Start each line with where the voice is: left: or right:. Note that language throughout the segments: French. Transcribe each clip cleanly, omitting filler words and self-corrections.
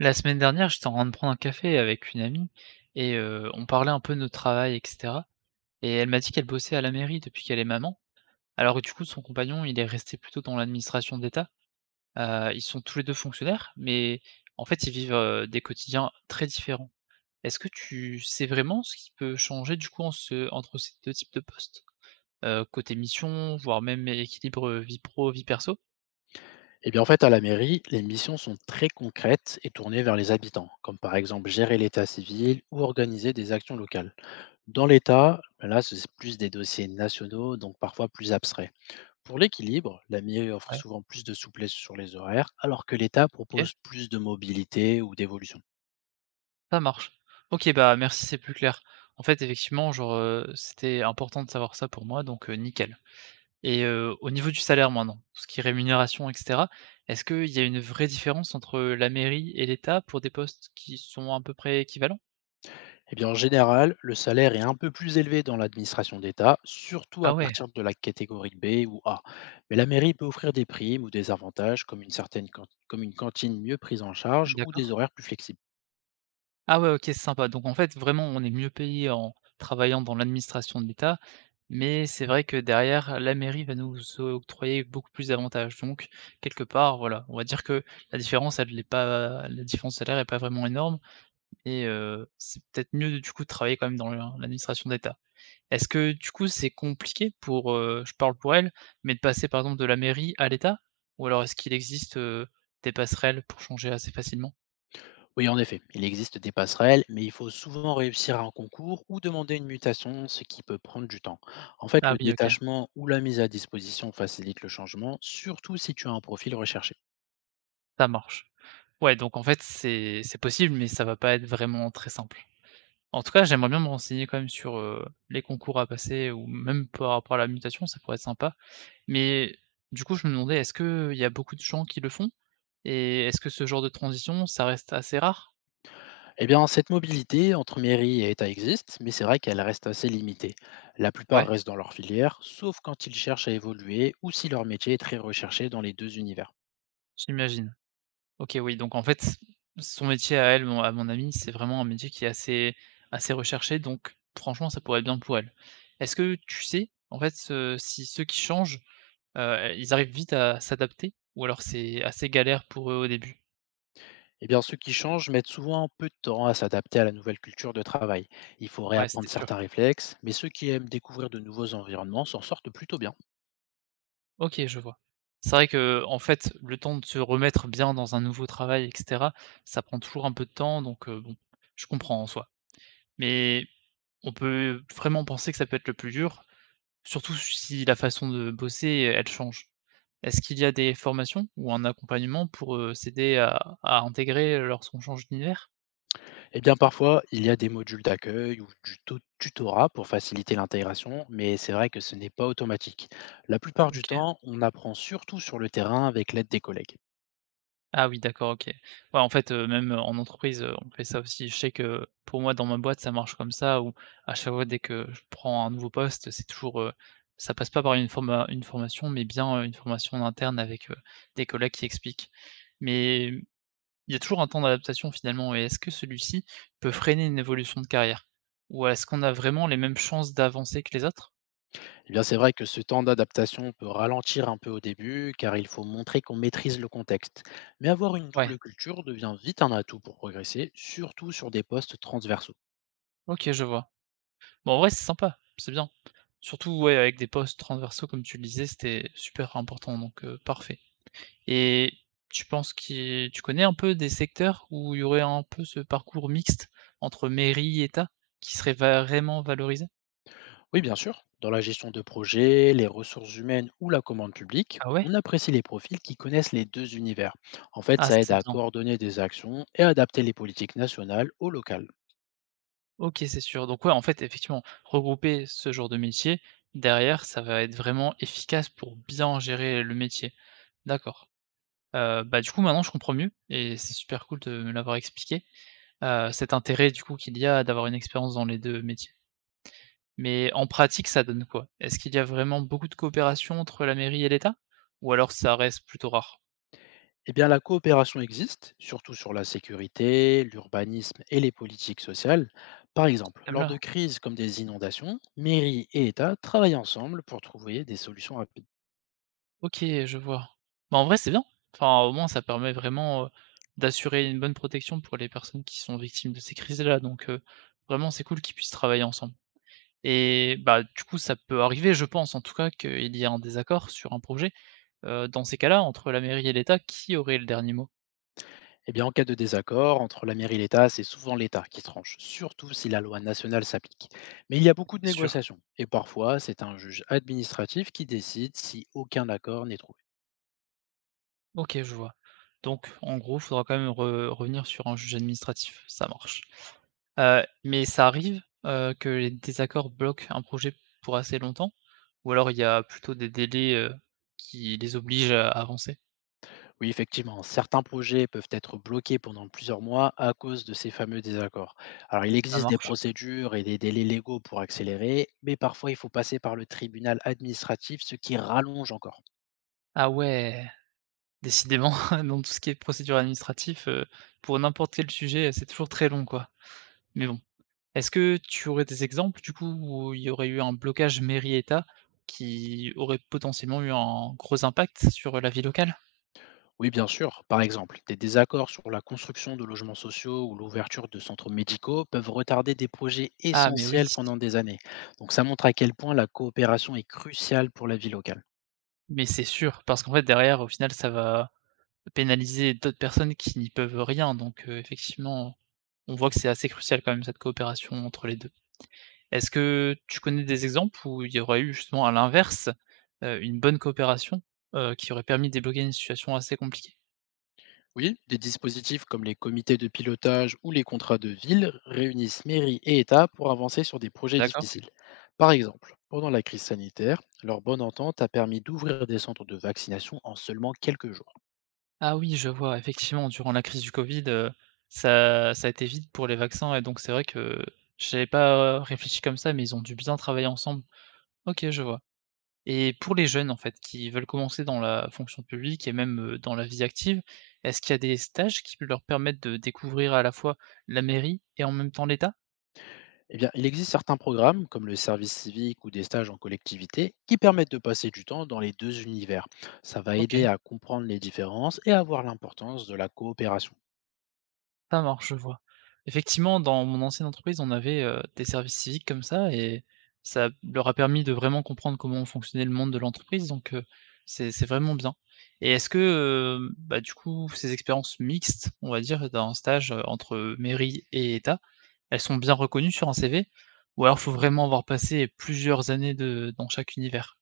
right: La semaine dernière, j'étais en train de prendre un café avec une amie et on parlait un peu de notre travail, et cetera, et elle m'a dit qu'elle bossait à la mairie depuis qu'elle est maman, alors que du coup son compagnon, il est resté plutôt dans l'administration d'État. Ils sont tous les 2 fonctionnaires, mais en fait, ils vivent, des quotidiens très différents. Est-ce que tu sais vraiment ce qui peut changer du coup en ce entre ces 2 types de postes? Côté mission, voire même équilibre, vie pro, vie perso?
left: Eh bien, en fait, à la mairie, les missions sont très concrètes et tournées vers les habitants, comme par exemple gérer l'état civil ou organiser des actions locales. Dans l'État, ben là, c'est plus des dossiers nationaux, donc parfois plus abstraits. Pour l'équilibre, la mairie offre
right: Ouais,
left: souvent plus de souplesse sur les horaires, alors que l'État
right: OK.
left: propose plus de mobilité ou d'évolution.
right: Ça marche. OK, bah, merci, c'est plus clair. En fait, effectivement, genre, c'était important de savoir ça pour moi, donc nickel et au niveau du salaire maintenant, tout ce qui est rémunération et cetera, est-ce qu'il y a une vraie différence entre la mairie et l'État pour des postes qui sont à peu près équivalents?
left: Eh bien, en général, le salaire est un peu plus élevé dans l'administration d'État, surtout
right: Ah
left: à
right: ouais,
left: partir de la catégorie B ou A. Mais la mairie peut offrir des primes ou des avantages comme une, comme une cantine mieux prise en charge ou des
right: d'accord.
left: horaires plus flexibles.
right: Ah ouais, OK, c'est sympa. Donc en fait, vraiment, on est mieux payé en travaillant dans l'administration de l'État, mais c'est vrai que derrière, la mairie va nous octroyer beaucoup plus d'avantages. Donc quelque part, voilà, on va dire que la différence, elle est pas la différence de salaire est pas vraiment énorme et c'est peut-être mieux du coup de travailler quand même dans la l'administration d'État. Est-ce que du coup, c'est compliqué pour, je parle pour elle, mais de passer par exemple de la mairie à l'État? Ou alors est-ce qu'il existe, des passerelles pour changer assez facilement?
left: Oui, en effet, il existe des passerelles, mais il faut souvent réussir un concours ou demander une mutation, ce qui peut prendre du temps. En fait,
right: Ah
left: le
right: oui, OK,
left: détachement ou la mise à disposition facilite le changement, surtout si tu as un profil recherché.
right: ça marche. Ouais, donc en fait, c'est possible, mais ça va pas être vraiment très simple. En tout cas, j'aimerais bien me renseigner quand même sur, les concours à passer ou même par rapport à la mutation, ça pourrait être sympa. Mais du coup, je me demandais, est-ce qu'il y a beaucoup de gens qui le font? Et est-ce que ce genre de transition, ça reste assez rare?
left: Eh bien, cette mobilité entre mairie et État existe, mais c'est vrai qu'elle reste assez limitée. La plupart
right: Ouais,
left: restent dans leur filière, sauf quand ils cherchent à évoluer ou si leur métier est très recherché dans les deux univers.
right: j'imagine. OK, oui, donc en fait, son métier à elle, mon à mon amie, c'est vraiment un métier qui est assez recherché, donc franchement, ça pourrait être bien pour elle. Est-ce que tu sais, en fait, si ceux qui changent, ils arrivent vite à s'adapter ou alors c'est assez galère pour eux au début?
left: Eh bien, ceux qui changent mettent souvent un peu de temps à s'adapter à la nouvelle culture de travail. Il faut
right: Ouais, c'était
left: réapprendre
right: sûr.
left: certains réflexes, mais ceux qui aiment découvrir de nouveaux environnements s'en sortent plutôt bien.
right: OK, je vois. C'est vrai que en fait, le temps de se remettre bien dans un nouveau travail et cetera, ça prend toujours un peu de temps donc bon, je comprends en soi. Mais on peut vraiment penser que ça peut être le plus dur, surtout si la façon de bosser, elle change. Est-ce qu'il y a des formations ou un accompagnement pour, s'aider à intégrer lorsqu'on change d'univers?
left: Eh bien, parfois, il y a des modules d'accueil ou du tutorat pour faciliter l'intégration, mais c'est vrai que ce n'est pas automatique. La plupart du
right: OK.
left: temps, on apprend surtout sur le terrain avec l'aide des collègues.
right: Ah oui, d'accord, OK. Ouais, en fait, même, en entreprise, on fait ça aussi. Je sais que pour moi, dans ma boîte, ça marche comme ça où à chaque fois, dès que je prends un nouveau poste, c'est toujours, ça passe pas par une forma une formation, mais bien, une formation en interne avec, des collègues qui expliquent. Mais mmh, il y a toujours un temps d'adaptation finalement et est-ce que celui-ci peut freiner une évolution de carrière? Ou est-ce qu'on a vraiment les mêmes chances d'avancer que les autres?
left: Eh bien, c'est vrai que ce temps d'adaptation peut ralentir un peu au début, car il faut montrer qu'on maîtrise le contexte. Mais avoir une
right: Ouais,
left: double culture devient vite un atout pour progresser, surtout sur des postes transversaux.
right: OK, je vois. Bon, en vrai, c'est sympa, c'est bien. Surtout, ouais, avec des postes transversaux, comme tu le disais, c'était super important, donc parfait. Et tu penses que tu connais un peu des secteurs où il y aurait un peu ce parcours mixte entre mairie et État, qui serait vraiment valorisé?
left: Oui, bien sûr, dans la gestion de projets, les ressources humaines ou la commande publique,
right: Ah ouais?
left: on apprécie les profils qui connaissent les deux univers. En fait,
right: Ah,
left: ça aide
right: c'est
left: à
right: bien.
left: coordonner des actions et à adapter les politiques nationales au local.
right: OK, c'est sûr. Donc ouais, en fait, effectivement, regrouper ce genre de métier, derrière, ça va être vraiment efficace pour bien gérer le métier. D'accord. Bah, du coup, maintenant, je comprends mieux et c'est super cool de me l'avoir expliqué. Cet intérêt du coup qu'il y a d'avoir une expérience dans les 2 métiers. Mais en pratique, ça donne quoi? Est-ce qu'il y a vraiment beaucoup de coopération entre la mairie et l'État? Ou alors ça reste plutôt rare?
left: Eh bien, la coopération existe, surtout sur la sécurité, l'urbanisme et les politiques sociales. Par exemple,
right: Même
left: lors de
right: là?
left: crises comme des inondations, mairie et État travaillent ensemble pour trouver des solutions rapides.
right: OK, je vois. Bah, en vrai, c'est bien. Enfin, au moins ça permet vraiment, d'assurer une bonne protection pour les personnes qui sont victimes de ces crises-là, donc vraiment c'est cool qu'ils puissent travailler ensemble. Et bah, du coup, ça peut arriver, je pense en tout cas, qu'il y ait un désaccord sur un projet. Dans ces cas-là, entre la mairie et l'État, qui aurait le dernier mot?
left: Eh bien, en cas de désaccord entre la mairie et l'État, c'est souvent l'État qui tranche, surtout si la loi nationale s'applique. Mais il y a beaucoup de
right: C'est sûr.
left: négociations, et parfois, c'est un juge administratif qui décide si aucun accord n'est trouvé.
right: OK, je vois. Donc en gros, il faudra quand même re revenir sur un juge administratif, ça marche. Mais ça arrive, que les désaccords bloquent un projet pour assez longtemps? Ou alors il y a plutôt des délais, qui les obligent à avancer?
left: Oui, effectivement, certains projets peuvent être bloqués pendant plusieurs mois à cause de ces fameux désaccords. Alors, il
right: Ça
left: existe des
right: marche.
left: procédures et des délais légaux pour accélérer, mais parfois il faut passer par le tribunal administratif, ce qui rallonge encore.
right: Ah ouais, décidément dans tout ce qui est procédure administrative, pour n'importe quel sujet, c'est toujours très long, quoi. Mais bon, est-ce que tu aurais des exemples du coup où il y aurait eu un blocage mairie-État qui aurait potentiellement eu un gros impact sur la vie locale?
left: Oui, bien sûr, par exemple, des désaccords sur la construction de logements sociaux ou l'ouverture de centres médicaux peuvent retarder des projets
right: Ah mais oui,
left: essentiels pendant des années. Donc, ça montre à quel point la coopération est cruciale pour la vie locale.
right: mais c'est sûr, parce qu'en fait derrière, au final, ça va pénaliser d'autres personnes qui n'y peuvent rien, donc effectivement, on voit que c'est assez crucial quand même cette coopération entre les 2. Est-ce que tu connais des exemples où il y aurait eu justement à l'inverse, une bonne coopération, qui aurait permis de débloquer une situation assez compliquée?
left: Oui, des dispositifs comme les comités de pilotage ou les contrats de ville réunissent mairies et États pour avancer sur des projets
right: D'accord.
left: difficiles. Par exemple, pendant la crise sanitaire, leur bonne entente a permis d'ouvrir des centres de vaccination en seulement quelques jours.
right: Ah oui, je vois, effectivement, durant la crise du Covid, ça a été vite pour les vaccins et donc c'est vrai que j'avais pas réfléchi comme ça, mais ils ont dû bien travailler ensemble. OK, je vois. Et pour les jeunes, en fait, qui veulent commencer dans la fonction publique et même, dans la vie active, est-ce qu'il y a des stages qui leur permettent de découvrir à la fois la mairie et en même temps l'État?
left: Eh bien, il existe certains programmes, comme le service civique ou des stages en collectivité, qui permettent de passer du temps dans les deux univers. Ça va
right: OK.
left: aider à comprendre les différences et à voir l'importance de la coopération.
right: Ça marche, je vois. Effectivement, dans mon ancienne entreprise, on avait, des services civiques comme ça et ça leur a permis de vraiment comprendre comment fonctionnait le monde de l'entreprise, donc c'est vraiment bien et est-ce que, bah, du coup, ces expériences mixtes, on va dire, d'un stage, entre mairie et État, elles sont bien reconnues sur un CV? Ou alors faut vraiment avoir passé plusieurs années de dans chaque univers?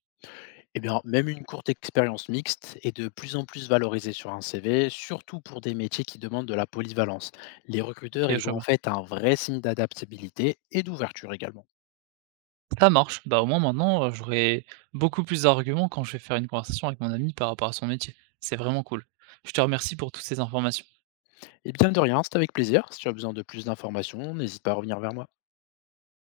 left: Eh bien, même une courte expérience mixte est de plus en plus valorisée sur un CV, surtout pour des métiers qui demandent de la polyvalence. Les recruteurs
right: OK,
left: y
right: je
left: voient en
right: vois.
left: fait un vrai signe d'adaptabilité et d'ouverture également.
right: Ça marche. Bah, au moins maintenant, j'aurai beaucoup plus d'arguments quand je vais faire une conversation avec mon ami par rapport à son métier. C'est vraiment cool. Je te remercie pour toutes ces informations.
left: Et bien de rien, c'est avec plaisir. Si tu as besoin de plus d'informations, n'hésite pas à revenir vers moi.